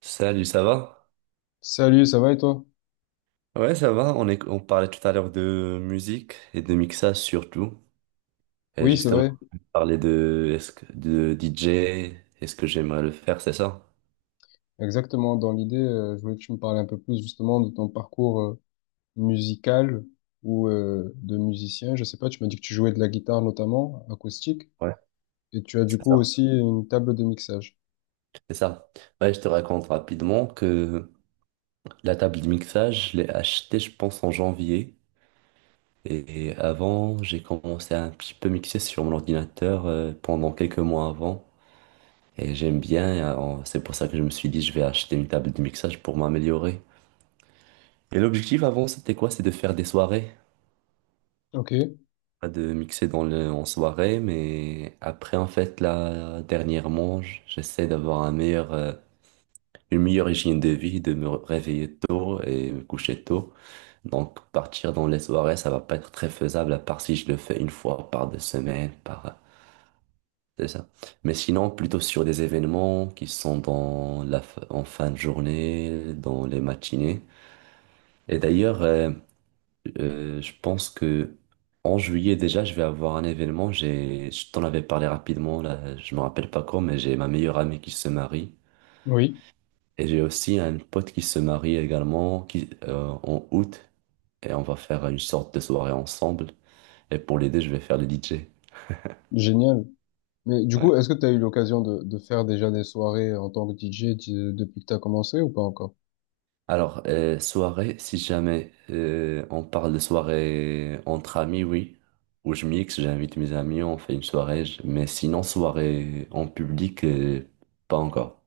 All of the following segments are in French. Salut, ça va? Salut, ça va et toi? Ouais, ça va. On parlait tout à l'heure de musique et de mixage surtout. Et Oui, c'est justement, vrai. on parlait de, de DJ, est-ce que j'aimerais le faire, c'est ça? Exactement. Dans l'idée, je voulais que tu me parles un peu plus justement de ton parcours musical ou de musicien. Je sais pas, tu m'as dit que tu jouais de la guitare notamment, acoustique, Ouais, et tu as du c'est coup ça. aussi une table de mixage. C'est ça. Ouais, je te raconte rapidement que la table de mixage, je l'ai achetée, je pense, en janvier. Et avant, j'ai commencé à un petit peu mixer sur mon ordinateur pendant quelques mois avant. Et j'aime bien, et, c'est pour ça que je me suis dit, je vais acheter une table de mixage pour m'améliorer. Et l'objectif avant, c'était quoi? C'est de faire des soirées, Ok. pas de mixer dans le, en soirée, mais après, en fait, là, dernièrement, j'essaie d'avoir un meilleur, une meilleure hygiène de vie, de me réveiller tôt et me coucher tôt. Donc, partir dans les soirées, ça va pas être très faisable, à part si je le fais une fois par 2 semaines, par, c'est ça. Mais sinon, plutôt sur des événements qui sont dans la, en fin de journée, dans les matinées. Et d'ailleurs, je pense que en juillet déjà, je vais avoir un événement. J'ai, je t'en avais parlé rapidement, là, je me rappelle pas quand, mais j'ai ma meilleure amie qui se marie. Oui. Et j'ai aussi un pote qui se marie également qui, en août. Et on va faire une sorte de soirée ensemble. Et pour les deux, je vais faire le DJ. Génial. Mais du Ouais. coup, est-ce que tu as eu l'occasion de faire déjà des soirées en tant que DJ depuis que tu as commencé ou pas encore? Alors, soirée, si jamais on parle de soirée entre amis, oui. Où je mixe, j'invite mes amis, on fait une soirée. Mais sinon, soirée en public, pas encore.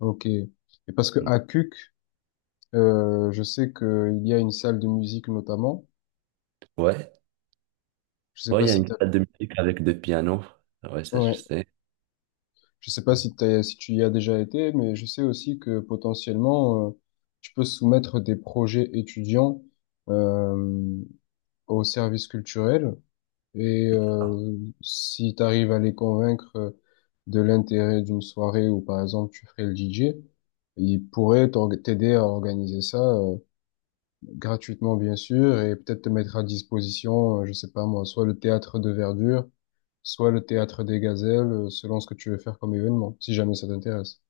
Ok. Et parce que à CUC, je sais qu'il y a une salle de musique notamment. Ouais, Je sais ouais, il pas y a si une tu. salle de musique avec 2 pianos. Ouais, ça je sais. Je sais pas si si tu y as déjà été, mais je sais aussi que potentiellement, tu peux soumettre des projets étudiants euh, au service culturel. Et si tu arrives à les convaincre de l'intérêt d'une soirée où, par exemple, tu ferais le DJ, ils pourraient t'aider à organiser ça gratuitement bien sûr, et peut-être te mettre à disposition, je sais pas moi, soit le théâtre de Verdure, soit le théâtre des Gazelles, selon ce que tu veux faire comme événement, si jamais ça t'intéresse.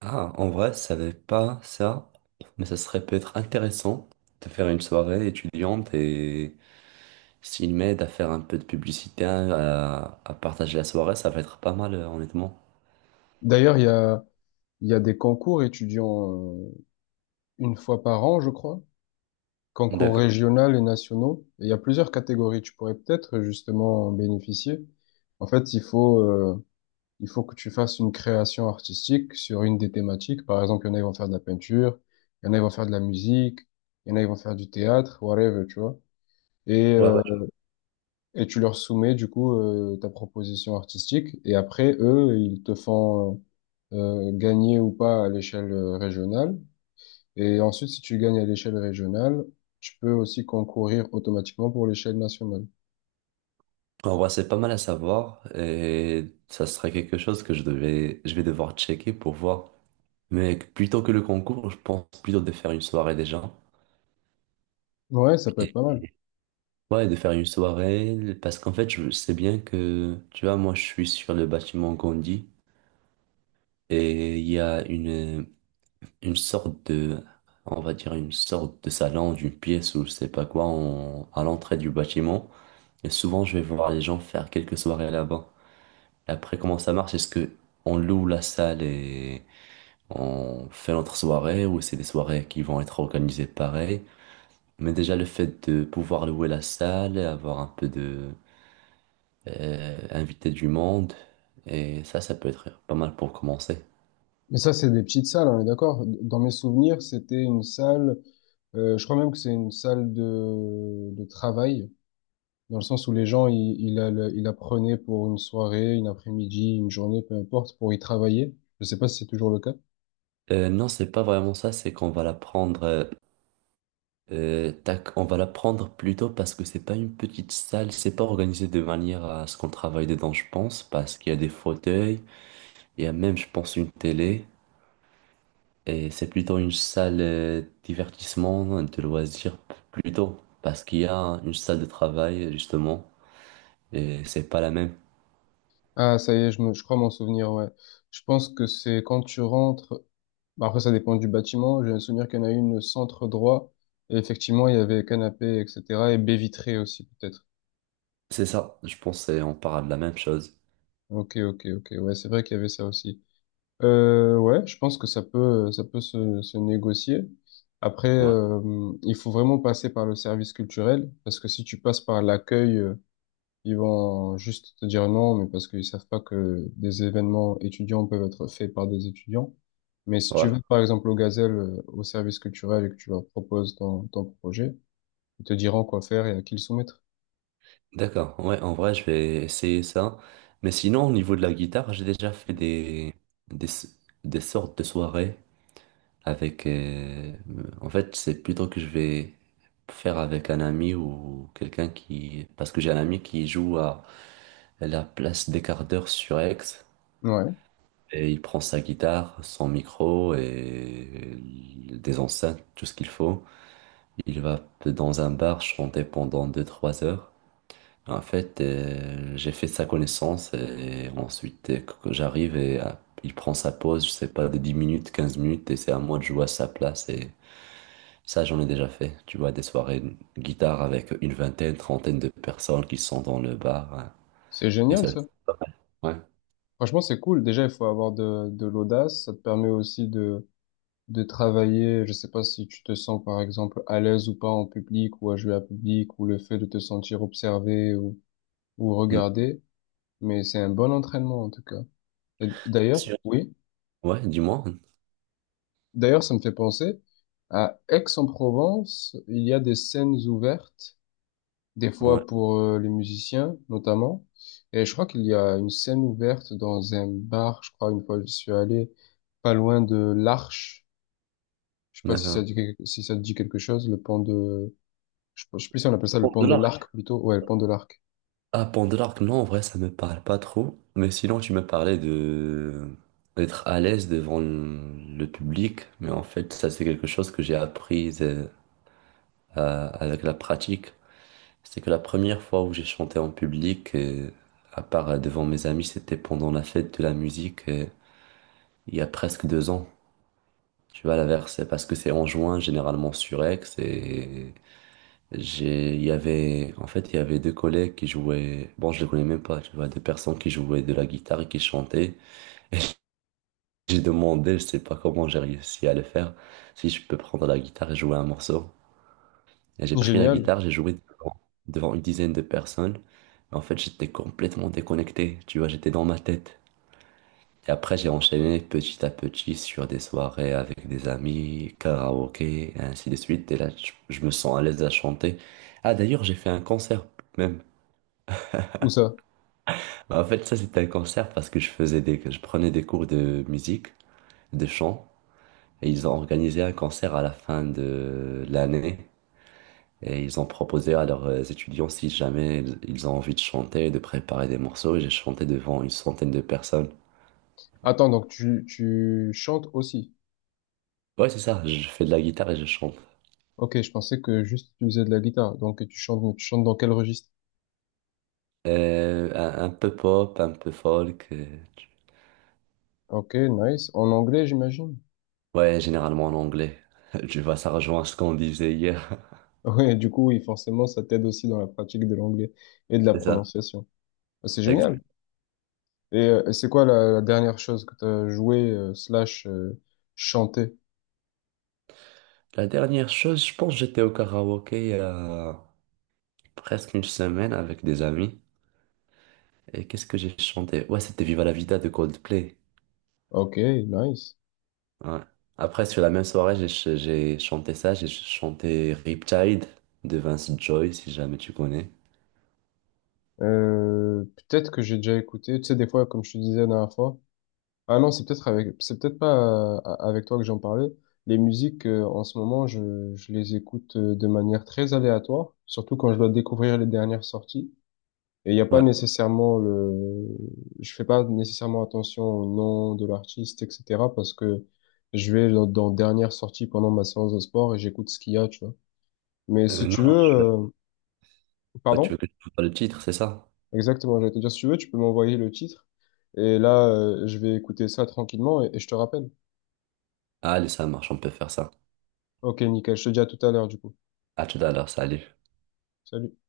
Ah, en vrai, je savais pas ça, mais ça serait peut-être intéressant de faire une soirée étudiante et s'il m'aide à faire un peu de publicité, à partager la soirée, ça va être pas mal, honnêtement. D'ailleurs, il y a des concours étudiants euh, une fois par an, je crois, concours D'accord. régional et nationaux, et il y a plusieurs catégories, tu pourrais peut-être justement en bénéficier. En fait, il faut... il faut que tu fasses une création artistique sur une des thématiques. Par exemple, il y en a, ils vont faire de la peinture, il y en a, ils vont faire de la musique, il y en a, ils vont faire du théâtre, whatever, tu vois. Et, Ouais, euh, ouais. et tu leur soumets, du coup, ta proposition artistique. Et après, eux, ils te font gagner ou pas à l'échelle régionale. Et ensuite, si tu gagnes à l'échelle régionale, tu peux aussi concourir automatiquement pour l'échelle nationale. En vrai, c'est pas mal à savoir et ça serait quelque chose que je devais, je vais devoir checker pour voir. Mais plutôt que le concours, je pense plutôt de faire une soirée déjà. Ouais, ça peut être pas mal. Ouais, de faire une soirée, parce qu'en fait, je sais bien que, tu vois, moi, je suis sur le bâtiment Gandhi, et il y a une sorte de, on va dire, une sorte de salon, d'une pièce ou je sais pas quoi, à l'entrée du bâtiment, et souvent, je vais voir les gens faire quelques soirées là-bas. Et après, comment ça marche? Est-ce que on loue la salle et on fait notre soirée, ou c'est des soirées qui vont être organisées pareil? Mais déjà, le fait de pouvoir louer la salle, avoir un peu de inviter du monde. Et ça peut être pas mal pour commencer. Mais ça, c'est des petites salles, on est d'accord. Dans mes souvenirs, c'était une salle. Je crois même que c'est une salle de travail, dans le sens où les gens, ils la prenaient pour une soirée, une après-midi, une journée, peu importe, pour y travailler. Je sais pas si c'est toujours le cas. Non, c'est pas vraiment ça, c'est qu'on va la prendre, tac, on va la prendre plutôt parce que c'est pas une petite salle, c'est pas organisé de manière à ce qu'on travaille dedans, je pense, parce qu'il y a des fauteuils, il y a même, je pense, une télé, et c'est plutôt une salle divertissement, de loisirs plutôt, parce qu'il y a une salle de travail, justement, et c'est pas la même. Ah, ça y est, je crois m'en souvenir, ouais. Je pense que c'est quand tu rentres, bah, après ça dépend du bâtiment, j'ai le souvenir qu'il y en a une centre droit, et effectivement, il y avait canapé, etc., et baie vitrée aussi, peut-être. C'est ça, je pense, on parle de la même chose. Ok, ok, ok, ouais, c'est vrai qu'il y avait ça aussi. Ouais, je pense que ça peut se négocier. Après, Ouais. Il faut vraiment passer par le service culturel, parce que si tu passes par l'accueil, ils vont juste te dire non, mais parce qu'ils savent pas que des événements étudiants peuvent être faits par des étudiants. Mais si tu Ouais. vas, par exemple, au Gazelle, au service culturel et que tu leur proposes ton projet, ils te diront quoi faire et à qui le soumettre. D'accord, ouais, en vrai, je vais essayer ça. Mais sinon, au niveau de la guitare, j'ai déjà fait des, des sortes de soirées avec... en fait, c'est plutôt que je vais faire avec un ami ou quelqu'un qui... Parce que j'ai un ami qui joue à la place des quarts d'heure sur Aix, Ouais, et il prend sa guitare, son micro et des enceintes, tout ce qu'il faut. Il va dans un bar chanter pendant 2 3 heures. En fait, j'ai fait sa connaissance et ensuite, que j'arrive et il prend sa pause, je sais pas, de 10 minutes, 15 minutes et c'est à moi de jouer à sa place. Et ça, j'en ai déjà fait. Tu vois, des soirées de guitare avec une vingtaine, trentaine de personnes qui sont dans le bar. Hein. c'est Et génial ça, ça. ouais. Franchement, c'est cool. Déjà, il faut avoir de l'audace. Ça te permet aussi de travailler, je sais pas si tu te sens par exemple à l'aise ou pas en public ou à jouer à public ou le fait de te sentir observé ou Mm. regardé, mais c'est un bon entraînement en tout cas. Et d'ailleurs, Sûr. oui, Ouais, dis-moi. d'ailleurs ça me fait penser à Aix-en-Provence, il y a des scènes ouvertes, des Ouais, fois pour les musiciens notamment, et je crois qu'il y a une scène ouverte dans un bar, je crois une fois je suis allé pas loin de l'Arche. Je sais pas si ça d'accord. dit, si ça te dit quelque chose, le pont de, je sais plus si on appelle ça le Pour pont de de l'argent. l'arc plutôt. Ouais, le pont de l'arc. Ah, Pandore, non, en vrai, ça me parle pas trop. Mais sinon, tu me parlais de d'être à l'aise devant le public. Mais en fait, ça, c'est quelque chose que j'ai appris avec la pratique. C'est que la première fois où j'ai chanté en public, à part devant mes amis, c'était pendant la fête de la musique, il y a presque 2 ans. Tu vois, la verse, parce que c'est en juin, généralement sur Aix, et j'ai, il y avait, en fait, il y avait 2 collègues qui jouaient, bon, je les connais même pas, tu vois, 2 personnes qui jouaient de la guitare et qui chantaient. J'ai demandé, je sais pas comment j'ai réussi à le faire, si je peux prendre la guitare et jouer un morceau. Et j'ai pris la Génial. guitare, j'ai joué devant, devant une dizaine de personnes. Mais en fait, j'étais complètement déconnecté, tu vois, j'étais dans ma tête. Et après, j'ai enchaîné petit à petit sur des soirées avec des amis, karaoké, et ainsi de suite. Et là, je me sens à l'aise à chanter. Ah, d'ailleurs, j'ai fait un concert même. Où ça? Bah, en fait, ça, c'était un concert parce que je faisais des, je prenais des cours de musique, de chant, et ils ont organisé un concert à la fin de l'année. Et ils ont proposé à leurs étudiants si jamais ils ont envie de chanter, de préparer des morceaux. Et j'ai chanté devant une centaine de personnes. Attends, donc tu chantes aussi. Ouais, c'est ça, je fais de la guitare et je chante. Ok, je pensais que juste tu faisais de la guitare. Donc tu chantes, mais tu chantes dans quel registre? Un peu pop, un peu folk. Tu- Ok, nice. En anglais, j'imagine. ouais, généralement en anglais. Tu vois, ça rejoint ce qu'on disait hier. Ouais, du coup, oui, forcément, ça t'aide aussi dans la pratique de l'anglais et de la C'est ça. prononciation. Bah, c'est génial. Exact. Et c'est quoi la dernière chose que t'as joué slash chanté? La dernière chose, je pense que j'étais au karaoké. Presque une semaine avec des amis. Et qu'est-ce que j'ai chanté? Ouais, c'était Viva la Vida de Coldplay. Ok, nice. Ouais. Après, sur la même soirée, j'ai chanté ça. J'ai chanté Riptide de Vince Joy, si jamais tu connais. Peut-être que j'ai déjà écouté. Tu sais, des fois, comme je te disais la dernière fois. Ah non, c'est peut-être avec, c'est peut-être pas avec toi que j'en parlais. Les musiques, en ce moment, je les écoute de manière très aléatoire, surtout quand je dois découvrir les dernières sorties. Et il n'y a pas Ouais. nécessairement le, je fais pas nécessairement attention au nom de l'artiste, etc. parce que je vais dans dernière sortie pendant ma séance de sport et j'écoute ce qu'il y a, tu vois. Mais si Non, tu veux, je suis là. Ouais, tu pardon, veux que je te fasse le titre, c'est ça? exactement, j'allais te dire, si tu veux, tu peux m'envoyer le titre. Et là, je vais écouter ça tranquillement et je te rappelle. Allez, ça marche, on peut faire ça. Ok, nickel. Je te dis à tout à l'heure, du coup. À tout à l'heure, salut. Salut.